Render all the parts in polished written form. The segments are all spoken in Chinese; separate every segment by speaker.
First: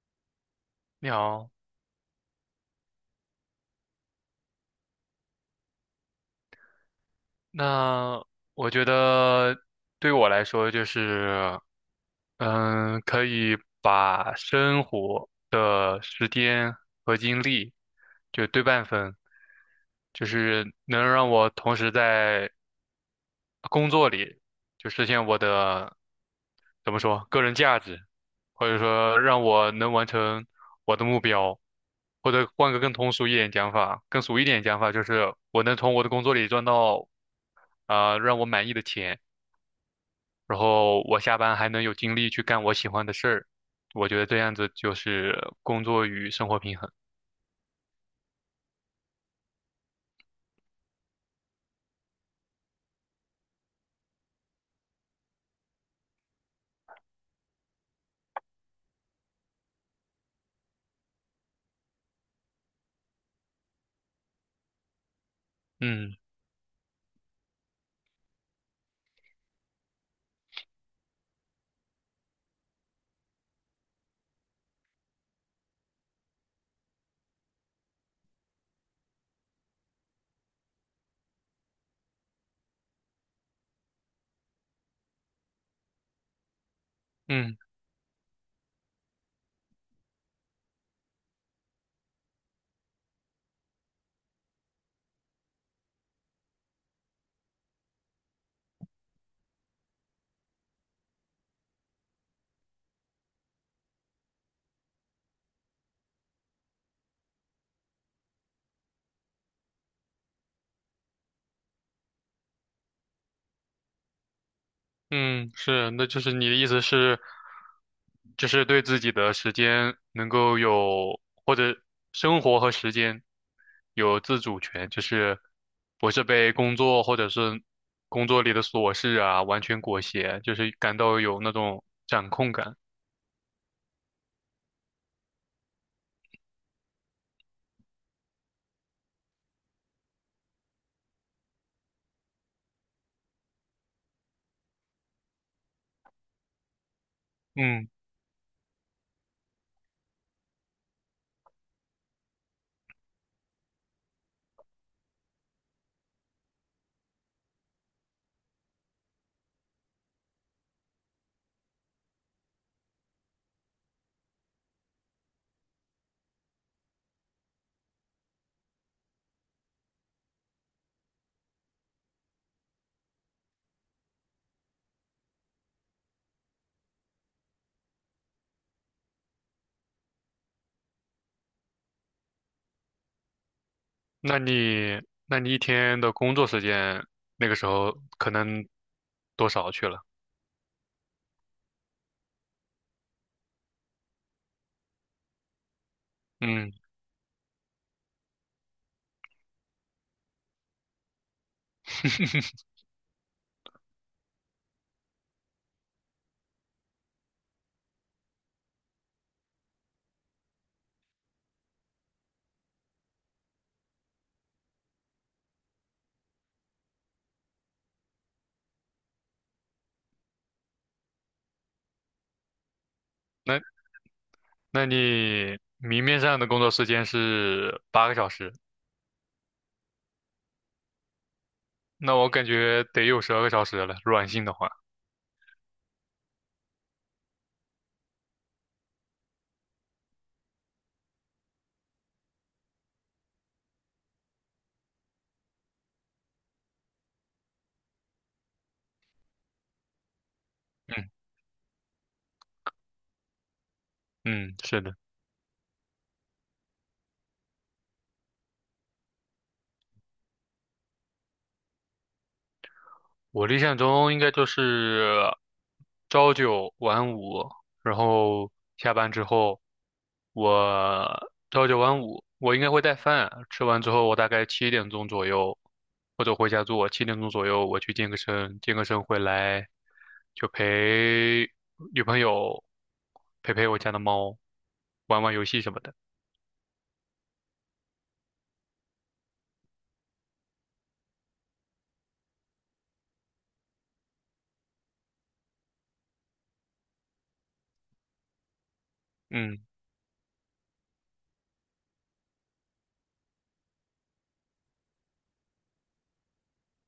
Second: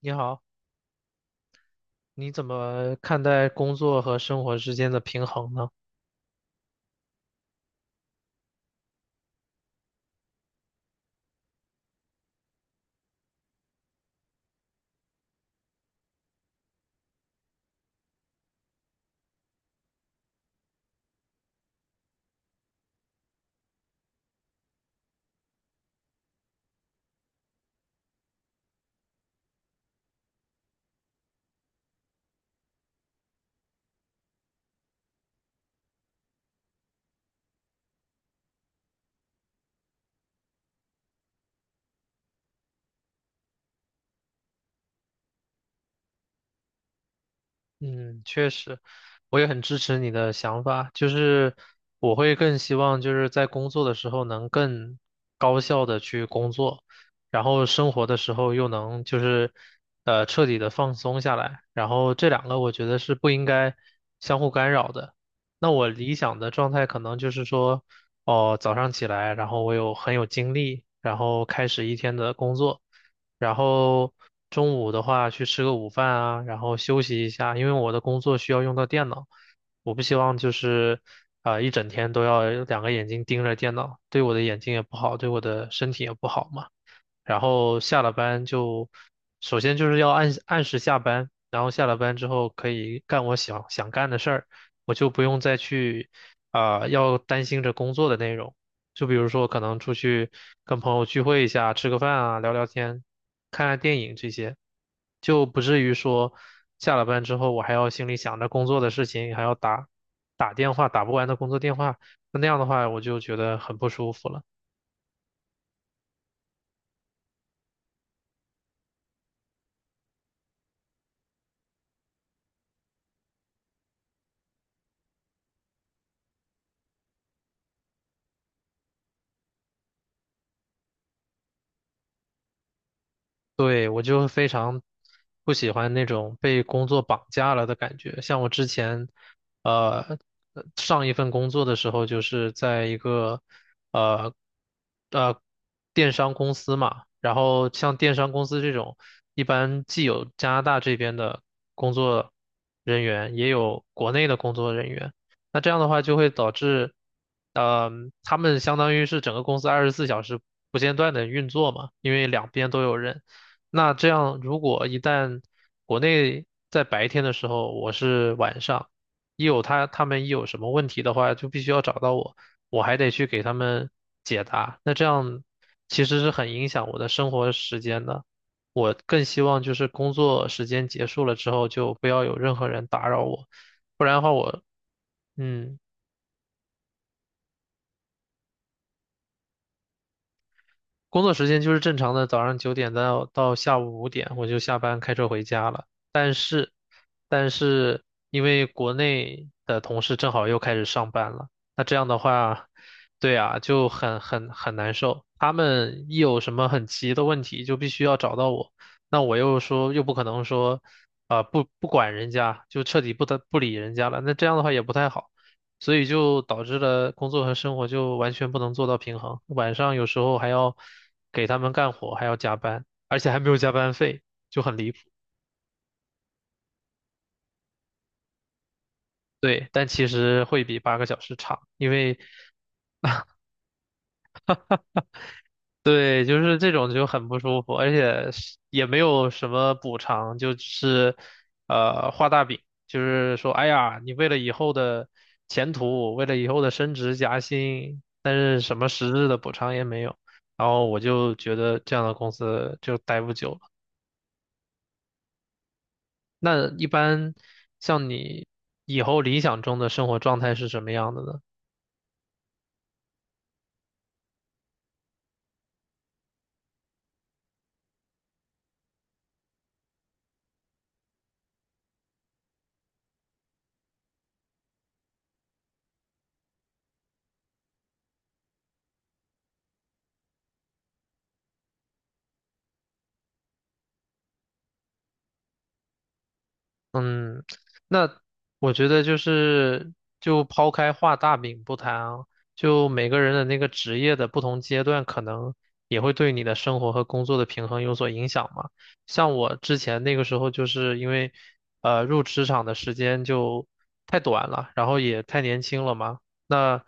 Speaker 1: 你好，
Speaker 2: 你好，
Speaker 1: 你怎么看待工作和生活之间的平衡呢？
Speaker 2: 那我觉得对我来说就是，可以把生活的时间和精力就对半分，就是能让我同时在工作里就实现我的，怎么说，个人价值，或者说让我能完成我的目标，或者换个更通俗一点讲法，更俗一点讲法就是我能从我的工作里赚到让我满意的钱，然后我下班还能有精力去干我喜欢的事儿，我觉得这样子就是工作与生活平衡。
Speaker 1: 嗯，确实，我也很支持你的想法，就是我会更希望就是在工作的时候能更高效的去工作，然后生活的时候又能就是彻底的放松下来，然后这两个我觉得是不应该相互干扰的。那我理
Speaker 2: 嗯
Speaker 1: 想的状态可能就是说，哦，早上起来，然后我很有精力，然后开始一天的工作。然后中午的话去吃个午饭啊，然后休息一下，因为我的工作需要用到电脑，我不希望就是一整天都要两个眼睛盯着电脑，对我的眼睛也不好，对我的身体也不好嘛。然
Speaker 2: 嗯。
Speaker 1: 后下了班就，首先就是要按时下班，然后下了班之后可以干我想干的事儿，我就不用再去要担心着工作的内容。就比如说可能出去跟朋友聚会一下，吃个饭啊，聊聊天，看看电影这些，就不至于说下了班之后我还要心里想着工作的事情，还要打电话打不完的工作电话，那样的话我就觉得很不舒服了。
Speaker 2: 嗯，是，那就是你的意思是，就是对自己的时间能够有，或者生活和时间有自主权，就是不是被工作或者是工作里的琐事啊完全裹挟，就是感到有那种掌控感。
Speaker 1: 对，我就非常不喜欢那种被工作绑架了的感觉。像我之前，呃，上一份工作的时候，就是在一个呃呃电商公司嘛。然后
Speaker 2: 嗯，
Speaker 1: 像电商公司这种，一般既有加拿大这边的工作人员，也有国内的工作人员。那这样的话，就会导致，呃，他们相当于是整个公司24小时不间断的运作嘛，因为两边都有人。那这样，如果一旦国内在白天的时候，我是晚上，他们一有什么问题的话，就必须要找到我，我还得去给他们解答。那这样其实是很影响我的生活时间的。我更希望就是工作时间结束了之后，就不要有任何人打扰我，不然的话
Speaker 2: 那
Speaker 1: 我，
Speaker 2: 你那你一
Speaker 1: 嗯，
Speaker 2: 天的工作时间那个时候可能多少去了？
Speaker 1: 工作时间就是正常的早上九点到下午5点，我就下班开车回家了。
Speaker 2: 嗯，
Speaker 1: 但是因为国内的同事正好又开始上班了，那这样的话，对啊，就很难受。他们一有什么很急的问题，就必须要找到我，那我又说又不可能说，不管人家，就彻底不得不理人家了，那这样的话也不太好，所以就导致了工作和生活就完全不能做到平衡，晚上有时候还要给他们干活，还要加班，而且还没有
Speaker 2: 那
Speaker 1: 加班费，就很
Speaker 2: 那
Speaker 1: 离谱。
Speaker 2: 你明面上的工作时间是8个小时。
Speaker 1: 对，但其实会比8个小时长，因
Speaker 2: 那
Speaker 1: 为。
Speaker 2: 我感觉得有12个小时了，软性的话，
Speaker 1: 对，就是这种就很不舒服，而且是也没有什么补偿，就是画大饼，就是说，哎呀，你为了以后的前途，为了以后的升职加薪，但是什么实质的补偿也没有，然后我
Speaker 2: 嗯
Speaker 1: 就觉得这样的公司就待不久了。
Speaker 2: 嗯，是的，
Speaker 1: 那一般像你以后理想中的生活状态是什么样的呢？
Speaker 2: 我理想中应该就是朝九晚五，然后下班之后，我朝九晚五，我应该会带饭，吃完之后我大概七点钟左右，或者回家做，七点钟左右我去健个身，健个身回来就陪女朋友陪陪我家的猫，玩玩游戏什么的，
Speaker 1: 嗯，那我觉得就是，就抛开画大饼不谈啊，就每个人的那个职业的不同阶段，可能也会对你的生活和工作的平衡有所影响嘛。像我
Speaker 2: 嗯
Speaker 1: 之前那个时候，就是因为，入职场的时间就太短了，然后也太年轻了嘛，那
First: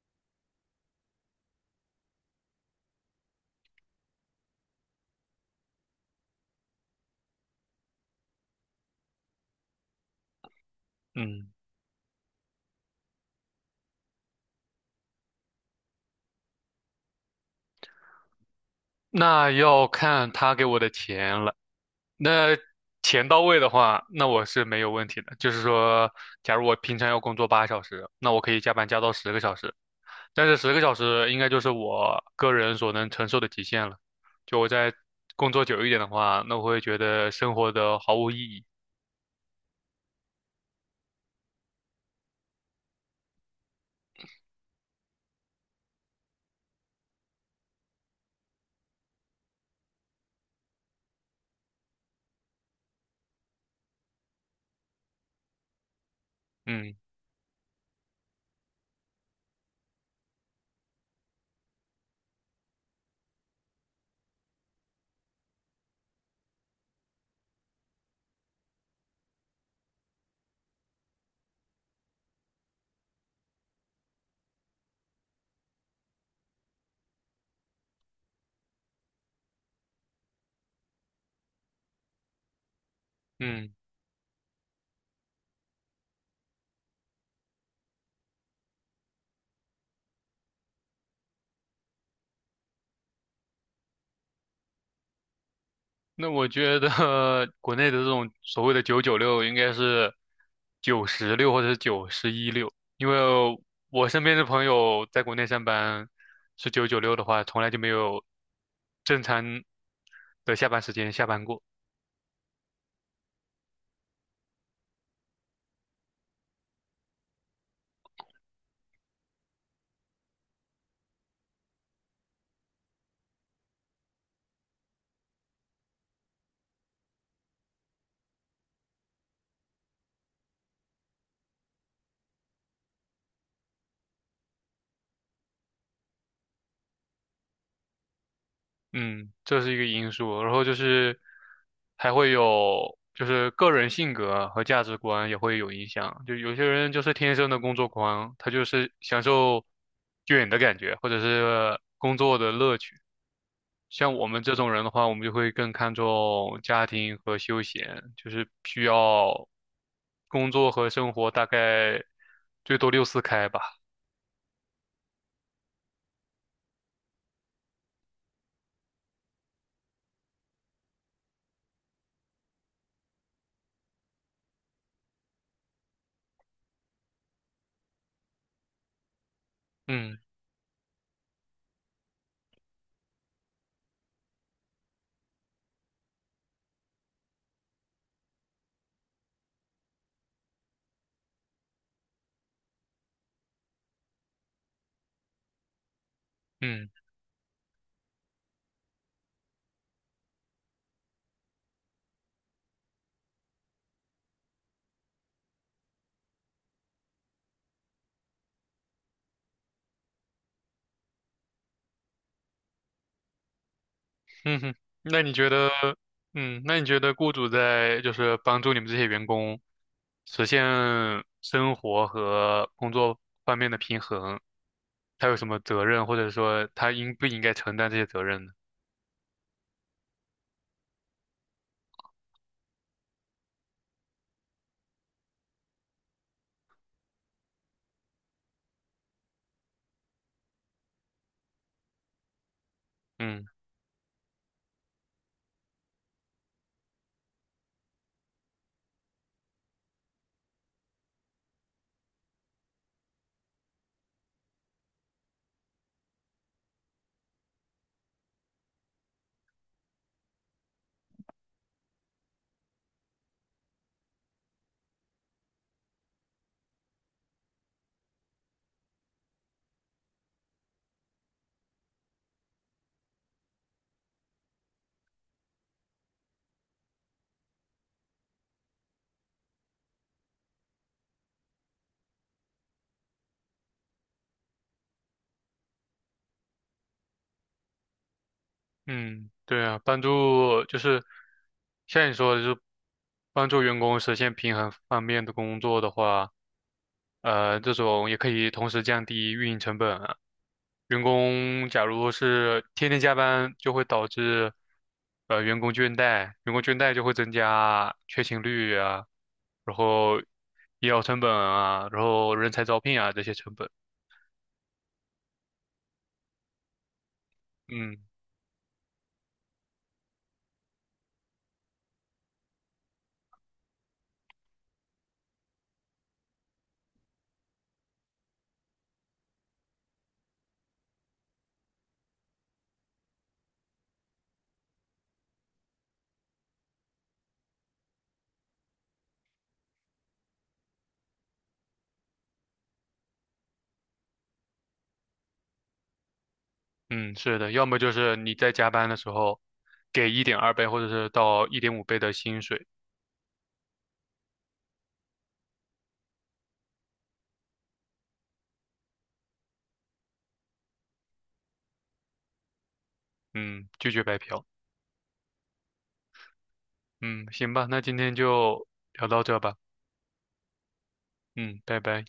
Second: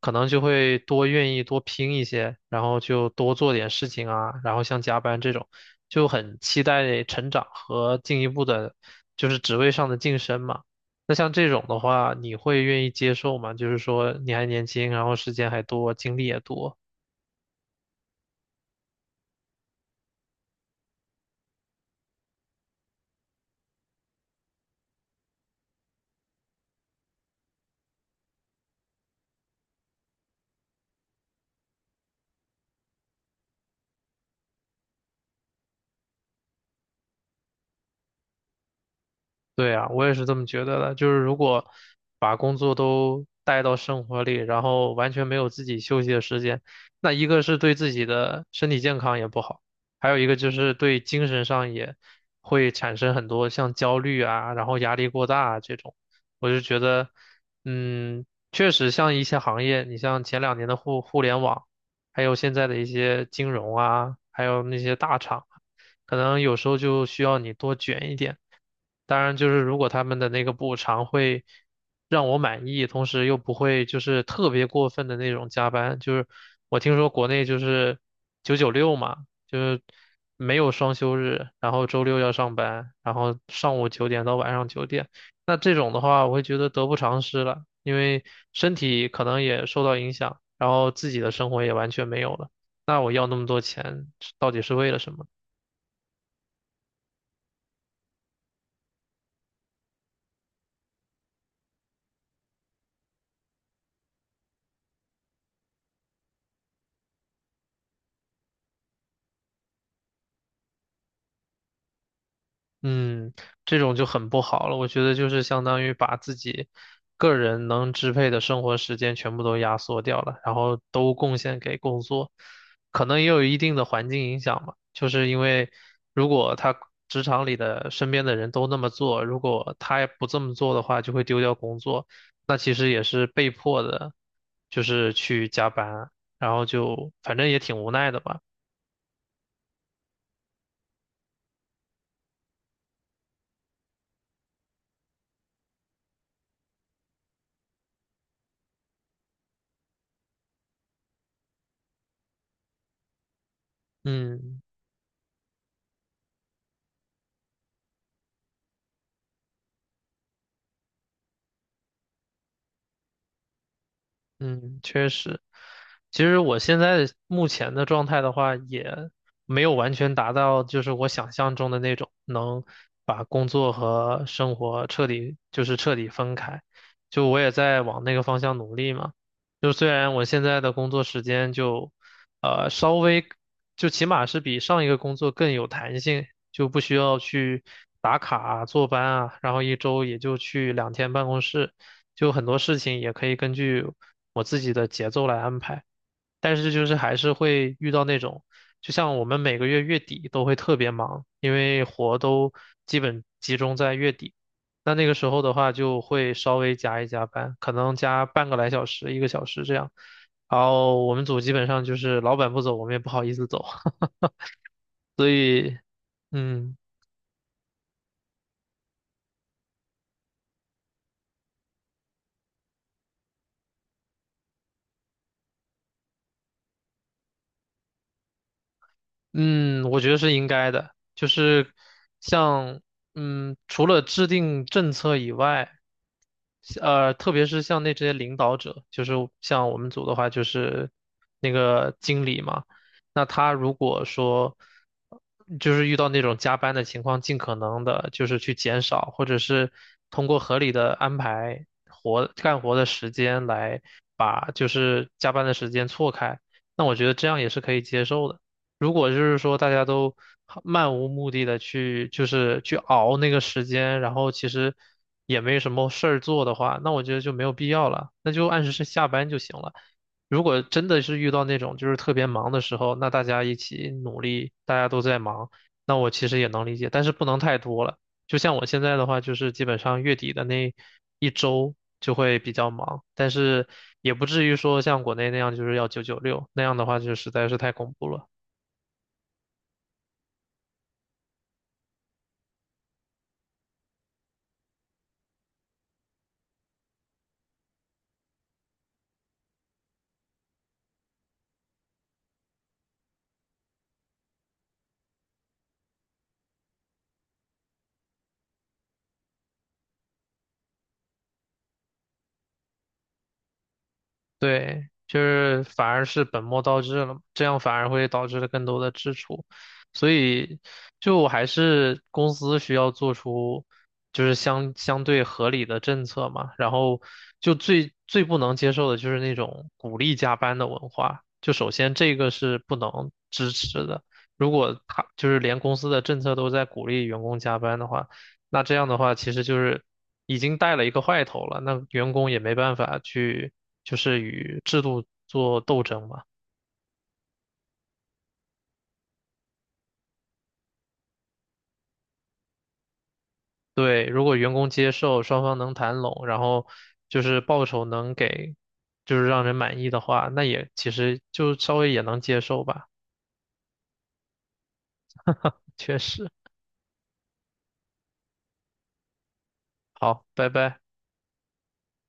Speaker 1: 可能就会多愿意多拼一些，然后就多做点事情啊，然后像加班这种，就很期待成长和进一步的，就是职位上的晋升嘛。那像
Speaker 2: 嗯。
Speaker 1: 这种的话，你会愿意接受吗？就是说你还年轻，然后时间还多，精力也多。
Speaker 2: 那要看他给我的钱了。那钱到位的话，那我是没有问题的。就是说，假如我平常要工作8小时，那我可以加班加到十个小时，但是十个小时应该就是我个人所能承受的极限了。就我在工作久一点的话，那我会觉得生活的毫无意义。
Speaker 1: 对啊，我也是这么觉得的。就是如果把工作都带到生活里，然后完全没有自己休息的时间，那一个是对自己的身体健康也不好，还有一个就是对精神上也会产生很多像焦虑啊，然后压力过大啊这种。我就觉
Speaker 2: 嗯
Speaker 1: 得，嗯，确实像一些行业，你像前2年的互联网，还有现在的一些金融啊，还有那些大厂啊，可能有时候就需要你多卷一点。当然，就是如果他们的那个补偿会让我满意，同时又不会就是特别过分的那种加班，就是我听说国内就是九九六嘛，就是没有双休日，然后周六要上班，然后
Speaker 2: 嗯。
Speaker 1: 上午九点到晚上九点，那这种的话，我会觉得得不偿失了，因为身体可能也受到影响，然后自己的生活也完全没有了，那我要那么多钱到底是为了什么呢？
Speaker 2: 那我觉得 国内的这种所谓的九九六应该是九十六或者是九十一六，因为我身边的朋友在国内上班是九九六的话，从来就没有正常的下班时间下班过。
Speaker 1: 嗯，这种就很不好了。我觉得就是相当于把自己个人能支配的生活时间全部都压缩掉了，然后都贡献给工作，可能也有一定的环境影响吧。就是因为如果他职场里的身边的人都那么做，如果他不这么做的话，就会丢掉工作，那其实也是被迫的，就是去加班，然后就反正也挺无奈的吧。
Speaker 2: 嗯，这是一个因素。然后就是还会有就是个人性格和价值观也会有影响。就有些人就是天生的工作狂，他就是享受卷的感觉，或者是工作的乐趣。像我们这
Speaker 1: 嗯。
Speaker 2: 种人的话，我们就会更看重家庭和休闲，就是需要工作和生活大概最多六四开吧。
Speaker 1: 嗯，确实，其实我现在目前的状态的话，也没有完全达到就是我想象中的那种能把工作和生活彻底分开，就我也在往那个方向努力嘛。就虽然
Speaker 2: 嗯
Speaker 1: 我现在的工作时间就，稍微，就起码是比上一个工作更有弹性，就不需要去打卡啊、坐班啊，然后一周也就去2天办公室，就很多事情也可以根据我自己的节奏来安排。但是就
Speaker 2: 嗯
Speaker 1: 是还是会遇到那种，就像我们每个月月底都会特别忙，因为活都基本集中在月底。那那个时候的话，就会稍微加一加班，可能加半个来小时、1个小时这样。然后我们组基本上就是老板不走，我们也不好意思走。
Speaker 2: 嗯哼，那
Speaker 1: 所
Speaker 2: 你觉得，
Speaker 1: 以，
Speaker 2: 嗯，
Speaker 1: 嗯，
Speaker 2: 那你觉得雇主在就是帮助你们这些员工实现生活和工作方面的平衡，他有什么责任，或者说他应不应该承担这些责任呢？
Speaker 1: 嗯，我觉得是应该的，就是像除了制定政策以外，特别是像那这些领导者，就是像我们组的话，就是那个经理嘛，那
Speaker 2: 嗯。
Speaker 1: 他如果说就是遇到那种加班的情况，尽可能的就是去减少，或者是通过合理的安排干活的时间来把就是加班的时间错开，那我觉得这样也是可以接受的。如果就是说大家都漫无目的的去，就是去熬那个时间，然后其实也没什么事儿做的话，那我觉得就没有必要了，那就按时下班就行了。如果真的是遇到那种就是特别忙的时候，那大家一起努力，大家都在忙，那我其实也能理解，但是不能太多了。就像我现在的话，就是基本上月底的那一周就会比较忙，但是也不至于说像国内那样就是要九九六，那样的话就实在是太恐怖了。
Speaker 2: 嗯，对啊，帮助就是像你说的，就是帮助员工实现平衡方面的工作的话，这种也可以同时降低运营成本啊。员工假如是天天加班，就会导致员工倦怠，员工倦怠就会增加缺勤率啊，然后医疗成本啊，然后人才招聘啊这些成本。
Speaker 1: 对，就是反而是本末倒置了嘛，这样反而
Speaker 2: 嗯。
Speaker 1: 会导致了更多的支出，所以就还是公司需要做出就是相对合理的政策嘛，然后就最不能接受的就是那种鼓励加班的文化，就首先这个是不能支持的，如果他就是连公司的政策都在鼓励员工加班的话，那这样的话其实就是已经带了一个坏头了，那员工也没办法去。就是与制度做斗争嘛。
Speaker 2: 嗯，是的，要么就是你在加班的时候给1.2倍或者是到1.5倍的薪水，
Speaker 1: 对，如果员工接受，双方能谈拢，然后就是报酬能给，就是让人满意的话，那也其实就稍微也能接受吧。
Speaker 2: 嗯，拒绝白嫖。
Speaker 1: 确实，
Speaker 2: 嗯，行吧，那今天就聊到这吧，
Speaker 1: 好，拜拜。
Speaker 2: 嗯，拜拜。